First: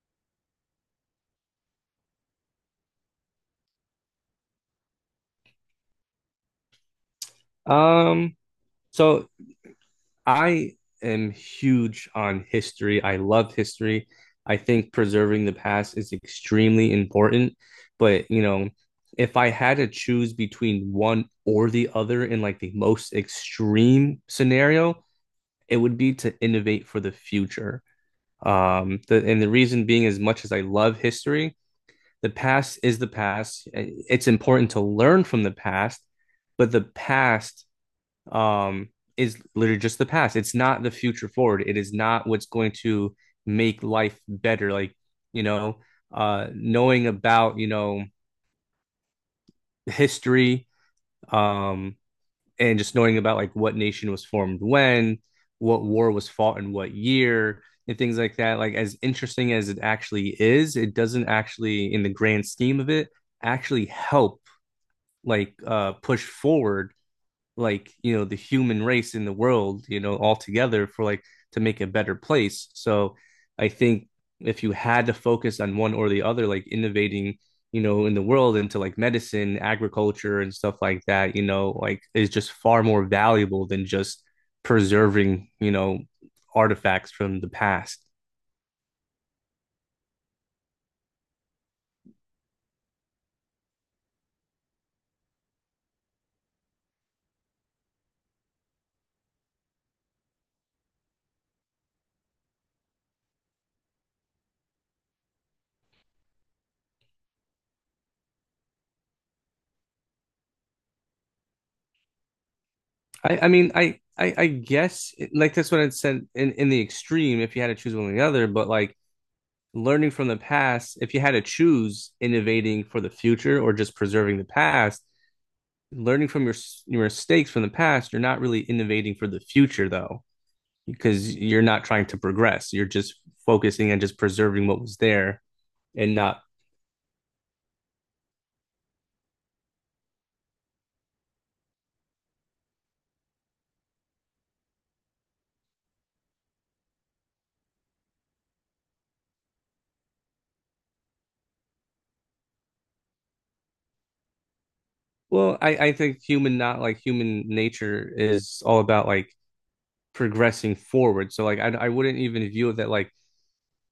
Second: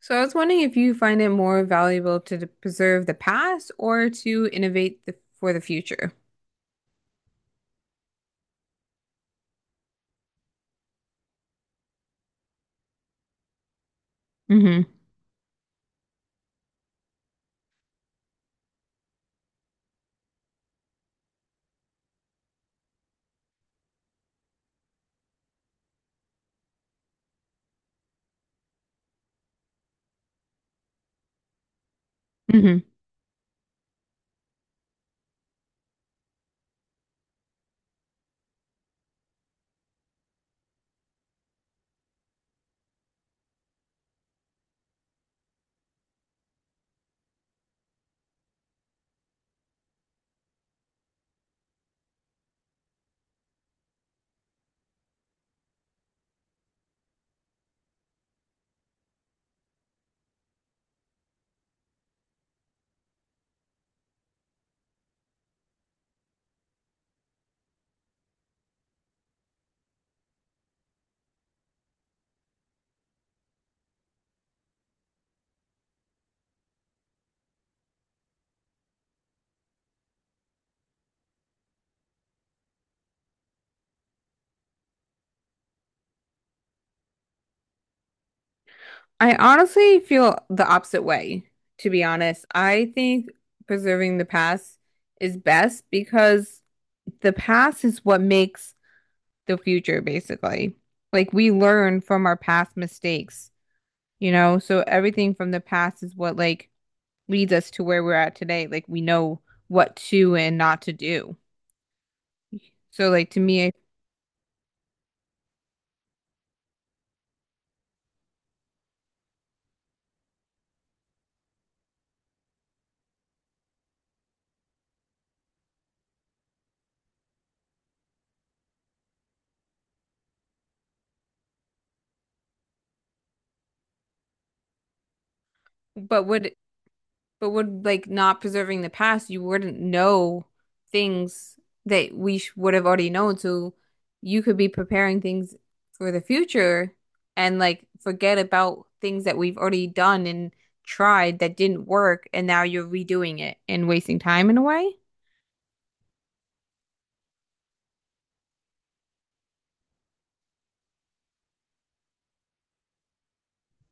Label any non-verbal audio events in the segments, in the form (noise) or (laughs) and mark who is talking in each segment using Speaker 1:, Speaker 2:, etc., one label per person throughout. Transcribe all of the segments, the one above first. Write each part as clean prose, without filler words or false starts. Speaker 1: So I was wondering if you find it more valuable to preserve the past or to innovate for the future.
Speaker 2: Um, so I am huge on history. I love history. I
Speaker 1: hmm
Speaker 2: think preserving the past is extremely important. But, you know, if I had to choose between one or the other in like the most extreme scenario, it would be to innovate for the future. And the reason being, as much as I love history, the past
Speaker 1: hmm
Speaker 2: is the past. It's important to learn from the past, but the past um, is literally just the past. It's not the future forward. It is not what's going to make life better. Like, you know, knowing about, you know, history, um, and just knowing about like what nation was formed when, what war was fought in what year, and things like that. Like, as interesting as it actually is, it doesn't actually, in the grand scheme of it, actually help like push forward like you know the human race in the world, you know, all together for like to make a better place. So I think if you had to focus on one or the other, like innovating, you know, in the world into like medicine, agriculture and stuff like that, you know, like is just far more valuable than just preserving, you know, artifacts from the past.
Speaker 1: I honestly feel the opposite way, to be honest. I think preserving the past is best because the past is what makes the future, basically. Like we learn from our past mistakes, you know? So everything from the past is what leads us to where we're at today. Like we know what to and not to do. So like
Speaker 2: i
Speaker 1: to
Speaker 2: i
Speaker 1: me,
Speaker 2: mean i i, i, guess like that's what it said in the extreme, if you had to choose one or the other, but like learning from the past, if you had to choose innovating for the future or just preserving the past, learning from your mistakes from the past, you're not really innovating for the future though, because you're not trying to progress. You're just focusing on just preserving what was there and
Speaker 1: But
Speaker 2: not.
Speaker 1: would but would like not preserving the past, you wouldn't know things that we sh would have already known. So you could be preparing things for the future and like forget about things that we've already done and tried that didn't work, and now you're redoing it and wasting time in a way.
Speaker 2: Well, I think human, not like human nature is all about like progressing forward. So like I wouldn't even view it that like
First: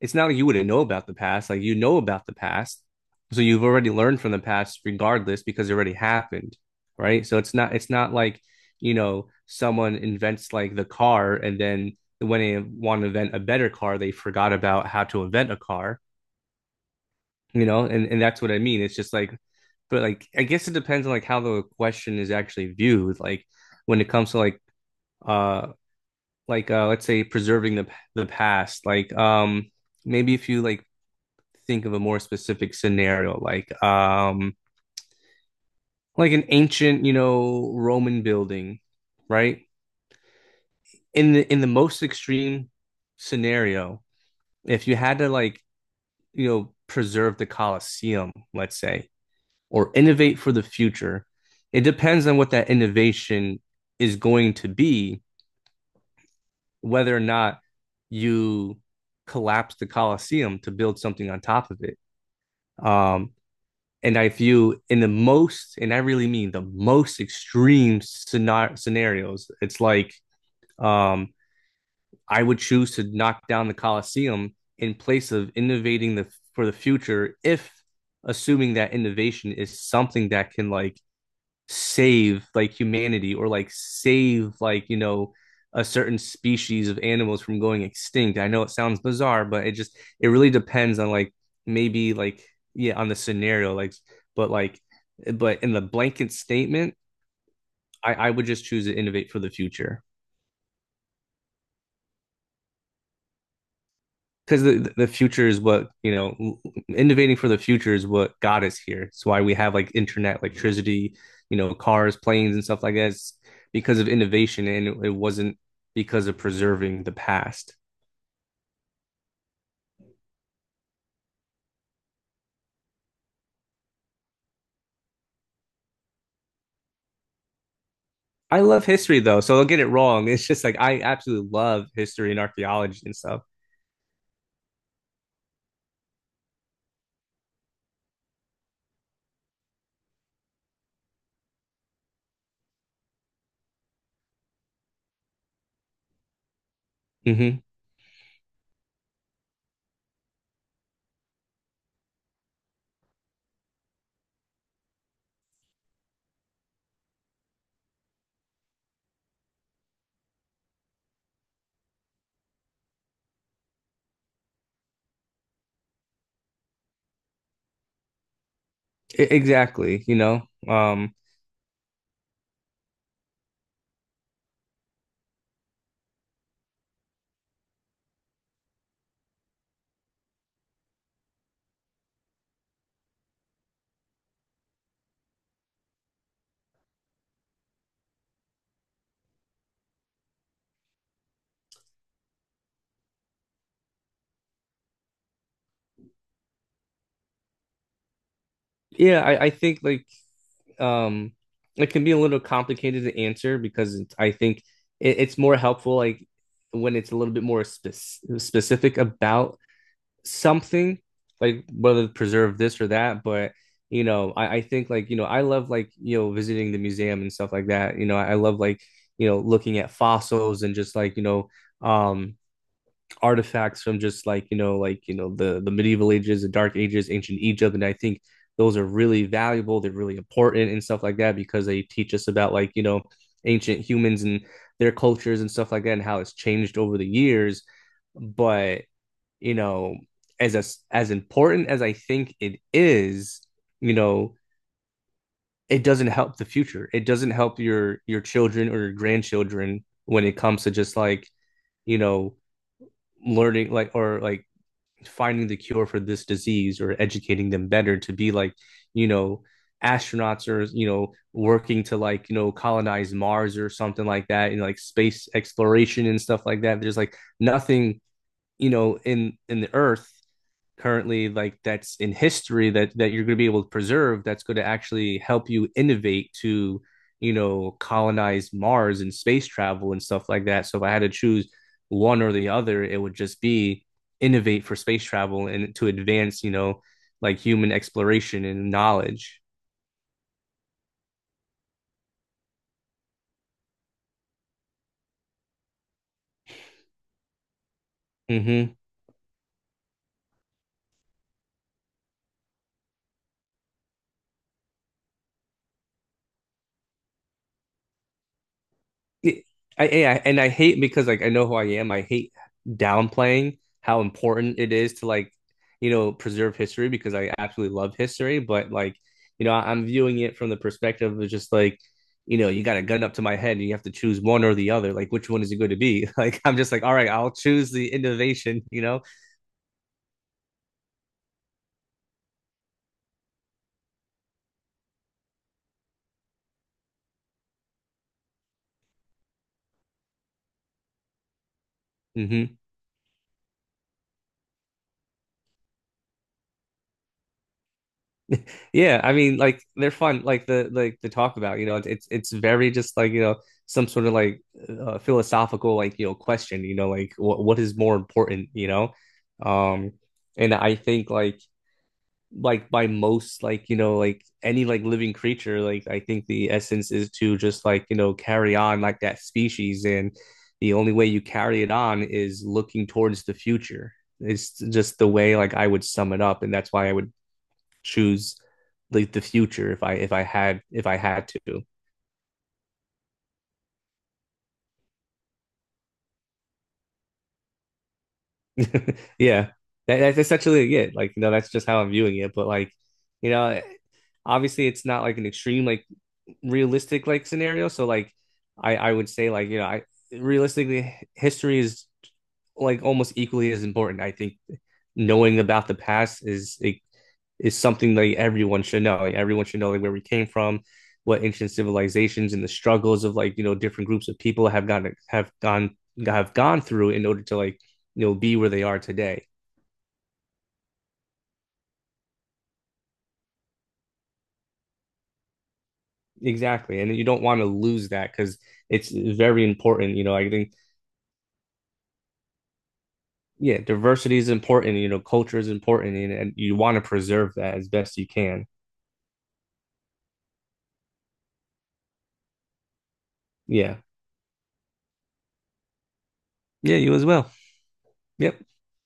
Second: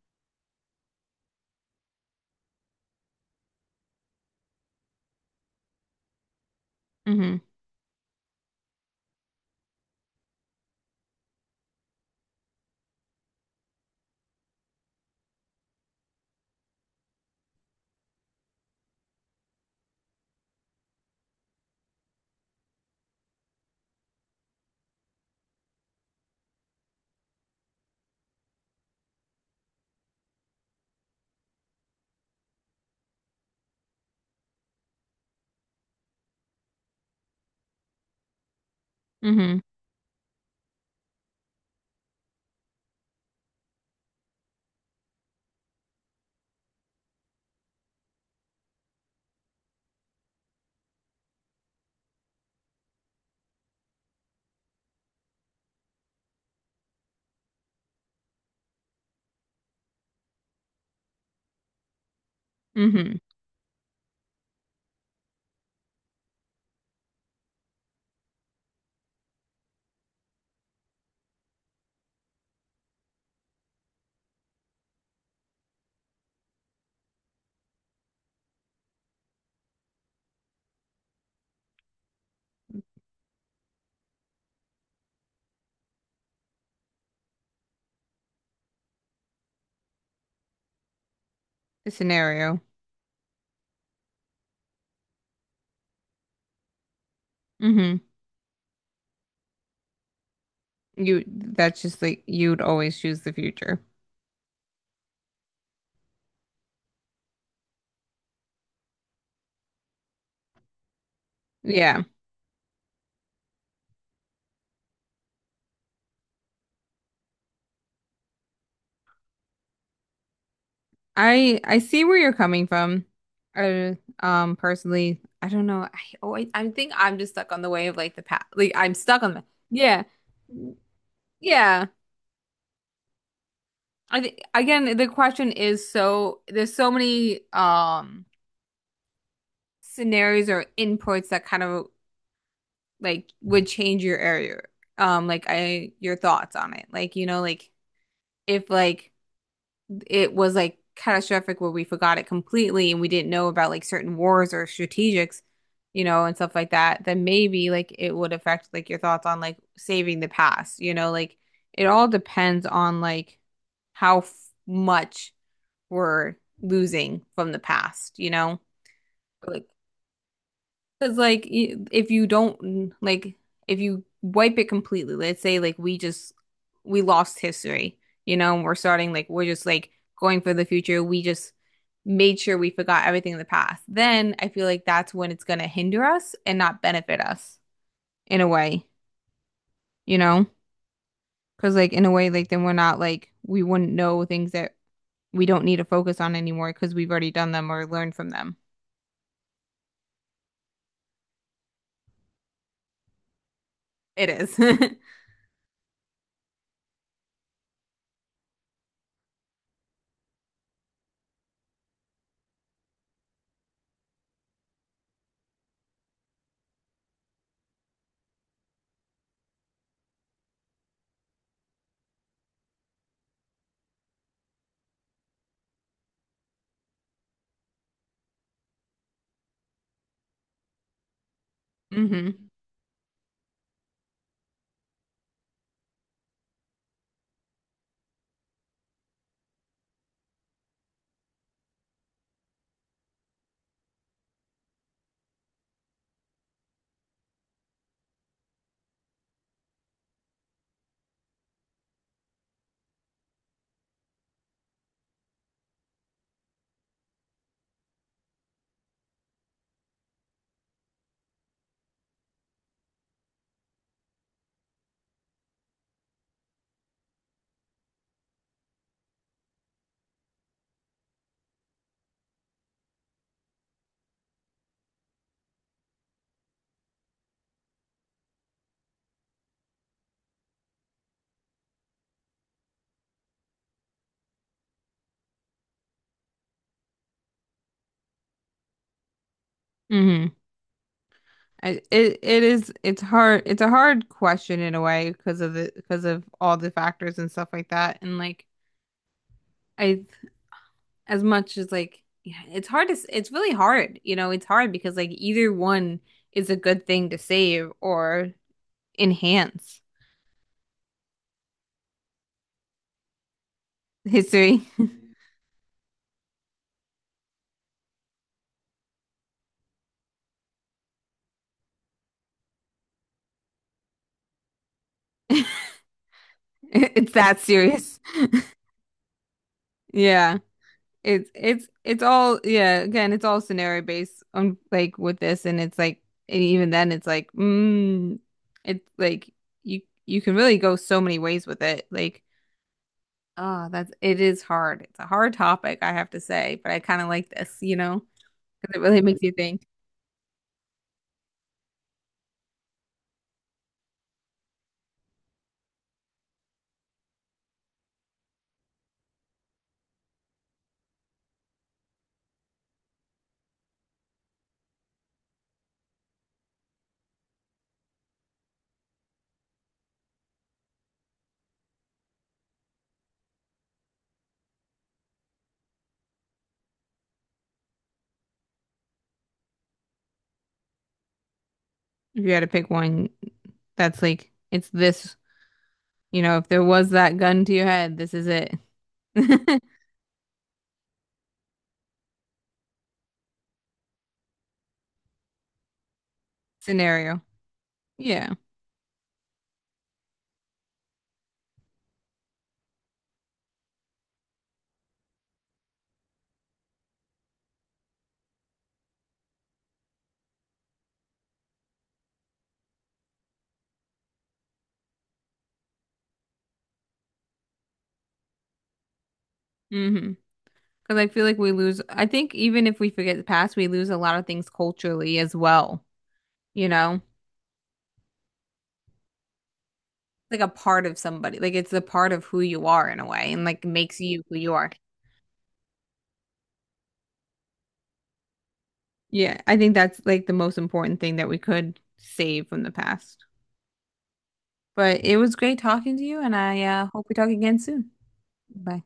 Speaker 2: it's not like you wouldn't know about the past. Like you know about the past. So you've already learned from the past regardless because it already happened. Right.
Speaker 1: Mm-hmm.
Speaker 2: So it's not like, you know, someone invents like the car and then when they want to invent a better car, they forgot about how to invent a car, you know, and that's what I mean. It's just like, but like I guess it depends on like how the question is actually viewed. Like when it comes to uh like let's say preserving the past, like maybe if you like think of a more specific scenario, like an ancient, you know, Roman building,
Speaker 1: Mm-hmm.
Speaker 2: right? In the most extreme scenario, if you had to like, you know, preserve the Colosseum, let's say, or innovate for the future, it depends on what that innovation is going to be, whether or not you collapse the Colosseum to build something on top of it.
Speaker 1: Mm-hmm.
Speaker 2: Um, and I view in the most, and I really mean the most extreme scenarios, it's like um, I would choose to knock down the Colosseum in place of innovating the for the future if, assuming that innovation is something that can like save like humanity or like save, like, you know, a certain species of animals from going extinct. I know it sounds bizarre, but it just it really depends on like
Speaker 1: The
Speaker 2: maybe like,
Speaker 1: scenario.
Speaker 2: yeah, on the scenario. Like, but like, but in the blanket statement,
Speaker 1: Mm-hmm.
Speaker 2: I would just choose to innovate for the future.
Speaker 1: You, that's just like you'd always choose the future.
Speaker 2: Because the future is what, you know, innovating for the future is what got us here. It's why we have like internet, electricity, you know,
Speaker 1: Yeah.
Speaker 2: cars, planes and stuff like that. It's because of innovation, and it wasn't because of preserving the past.
Speaker 1: I see where you're coming from. I personally, I don't know. I think I'm just stuck on the way of like the past.
Speaker 2: I
Speaker 1: Like
Speaker 2: love
Speaker 1: I'm
Speaker 2: history
Speaker 1: stuck on
Speaker 2: though,
Speaker 1: the—
Speaker 2: so don't get it
Speaker 1: Yeah.
Speaker 2: wrong. It's just like I absolutely
Speaker 1: Yeah.
Speaker 2: love history and archaeology and stuff.
Speaker 1: I think again the question is, so there's so many scenarios or inputs that kind of like would change your area. Um, like I— your thoughts on it. Like, you know,
Speaker 2: Hmm
Speaker 1: like if like it was like catastrophic where we forgot it completely and we didn't know about like certain wars or strategics, you know, and stuff like that, then maybe like it would affect like your thoughts on like saving the past, you know, like it all depends on like how f much we're losing from the past, you know? Like,
Speaker 2: exactly, you know. um
Speaker 1: because like if you don't, like if you wipe it completely, let's say like we just we lost history, you know, and we're starting like we're just like going for the future. We just made sure we forgot everything in the past. Then I feel like that's when it's gonna hinder us and not benefit us in a way, you know? Because like in a way, like then we're not like we wouldn't know things that we don't need to focus on anymore because we've already done them or learned from them.
Speaker 2: yeah, I think like um it can be a little complicated to answer, because it's,
Speaker 1: It
Speaker 2: I
Speaker 1: is.
Speaker 2: think
Speaker 1: (laughs)
Speaker 2: it's more helpful like when it's a little bit more specific about something, like whether to preserve this or that. But, you know, I think like, you know, I love like, you know, visiting the museum and stuff like that, you know, I love like, you know, looking at fossils and just like, you know, um artifacts from, just like, you know, like, you know, the medieval ages, the dark ages, ancient Egypt. And I think those are really valuable. They're really important and stuff like that, because they teach us
Speaker 1: Mm-hmm.
Speaker 2: about, like, you know, ancient humans and their cultures and stuff like that, and how it's changed over the years. But, you know, as important as I think it is, you know, it doesn't help the future. It doesn't help your children or your grandchildren when it comes to just like, you know, learning like or like finding the cure for this disease, or educating them better to be like, you know, astronauts or, you know, working to like, you know, colonize Mars or something like that. You know, like space exploration and stuff like that. There's like nothing, you know, in the earth currently, like that's in history, that you're going to be able to preserve, that's going to actually help you innovate to, you know, colonize Mars and space travel and stuff like that. So if I had to choose one or the other, it would just be innovate for space travel and to advance, you know, like human exploration and knowledge.
Speaker 1: Mm-hmm. It is, it's hard, it's a hard question in a way because of the— because of all the factors and stuff like that, and like
Speaker 2: Mm-hmm.
Speaker 1: I— as much as like, yeah, it's hard to it's really hard, you know, it's hard because like either one is a good thing to save or
Speaker 2: It,
Speaker 1: enhance
Speaker 2: I and I hate, because like I know who I am. I hate downplaying how important
Speaker 1: history.
Speaker 2: it is to like, you know, preserve history, because I absolutely love history. But like, you know, I am viewing it from the perspective of just like, you know, you got a gun up to my head and you have to choose one or the other. Like, which one is it going
Speaker 1: (laughs)
Speaker 2: to be? (laughs) Like, I'm just like, all right,
Speaker 1: It's
Speaker 2: I'll
Speaker 1: that
Speaker 2: choose the
Speaker 1: serious.
Speaker 2: innovation. You know.
Speaker 1: Yeah. It's all Yeah, again, it's all scenario based on like with this, and it's like— and even then it's like, mm, it's like you— you can really go so many ways with it. Like,
Speaker 2: Hmm.
Speaker 1: oh, that's— it is hard. It's a hard topic, I have to say, but I kind of like this, you know, because it
Speaker 2: Yeah,
Speaker 1: really
Speaker 2: I
Speaker 1: makes you
Speaker 2: mean, like
Speaker 1: think.
Speaker 2: they're fun, like the talk about, you know, it's very just like, you know, some sort of like philosophical like, you know, question, you know, like what is more important, you know, um, and I think like by most like, you know, like any like living creature, like I think the essence is to just like, you know, carry on like that species. And the only way you carry it on is looking towards the future. It's just the way like I would sum it up, and that's why I would choose like the future if I had if I had to.
Speaker 1: If you had to pick one, that's like it's this, you know, if there was that gun to your head, this is it.
Speaker 2: (laughs) Yeah.
Speaker 1: (laughs)
Speaker 2: That, that's essentially it. Like, you know, that's just how I'm viewing it. But like, you know, obviously it's not like an extreme like realistic
Speaker 1: Scenario.
Speaker 2: like scenario. So like
Speaker 1: Yeah.
Speaker 2: I would say like, you know, I realistically history is like almost equally as important. I think knowing about the past is, it is something that everyone should know. Like, everyone should know like where we came from, what ancient civilizations and the struggles of like, you know, different groups of people have gone through in order to like, you know, be where they are today.
Speaker 1: Hmm. Because I feel like we lose, I think even if we forget the past, we lose a lot of things culturally as well, you
Speaker 2: Exactly, and
Speaker 1: know?
Speaker 2: you don't want to lose that because it's very important. You know, I
Speaker 1: Like a
Speaker 2: think,
Speaker 1: part of somebody, like it's a part of who you are in a way and
Speaker 2: yeah,
Speaker 1: like makes
Speaker 2: diversity
Speaker 1: you
Speaker 2: is
Speaker 1: who you are.
Speaker 2: important. You know, culture is important, and you want to preserve that as best you can.
Speaker 1: Yeah, I think that's like the most important thing that we could save from the past.
Speaker 2: Yeah,
Speaker 1: But it was great talking to you, and I
Speaker 2: yeah,
Speaker 1: uh,
Speaker 2: you as
Speaker 1: hope we talk
Speaker 2: well.
Speaker 1: again soon.
Speaker 2: Yep. Bye.
Speaker 1: Bye.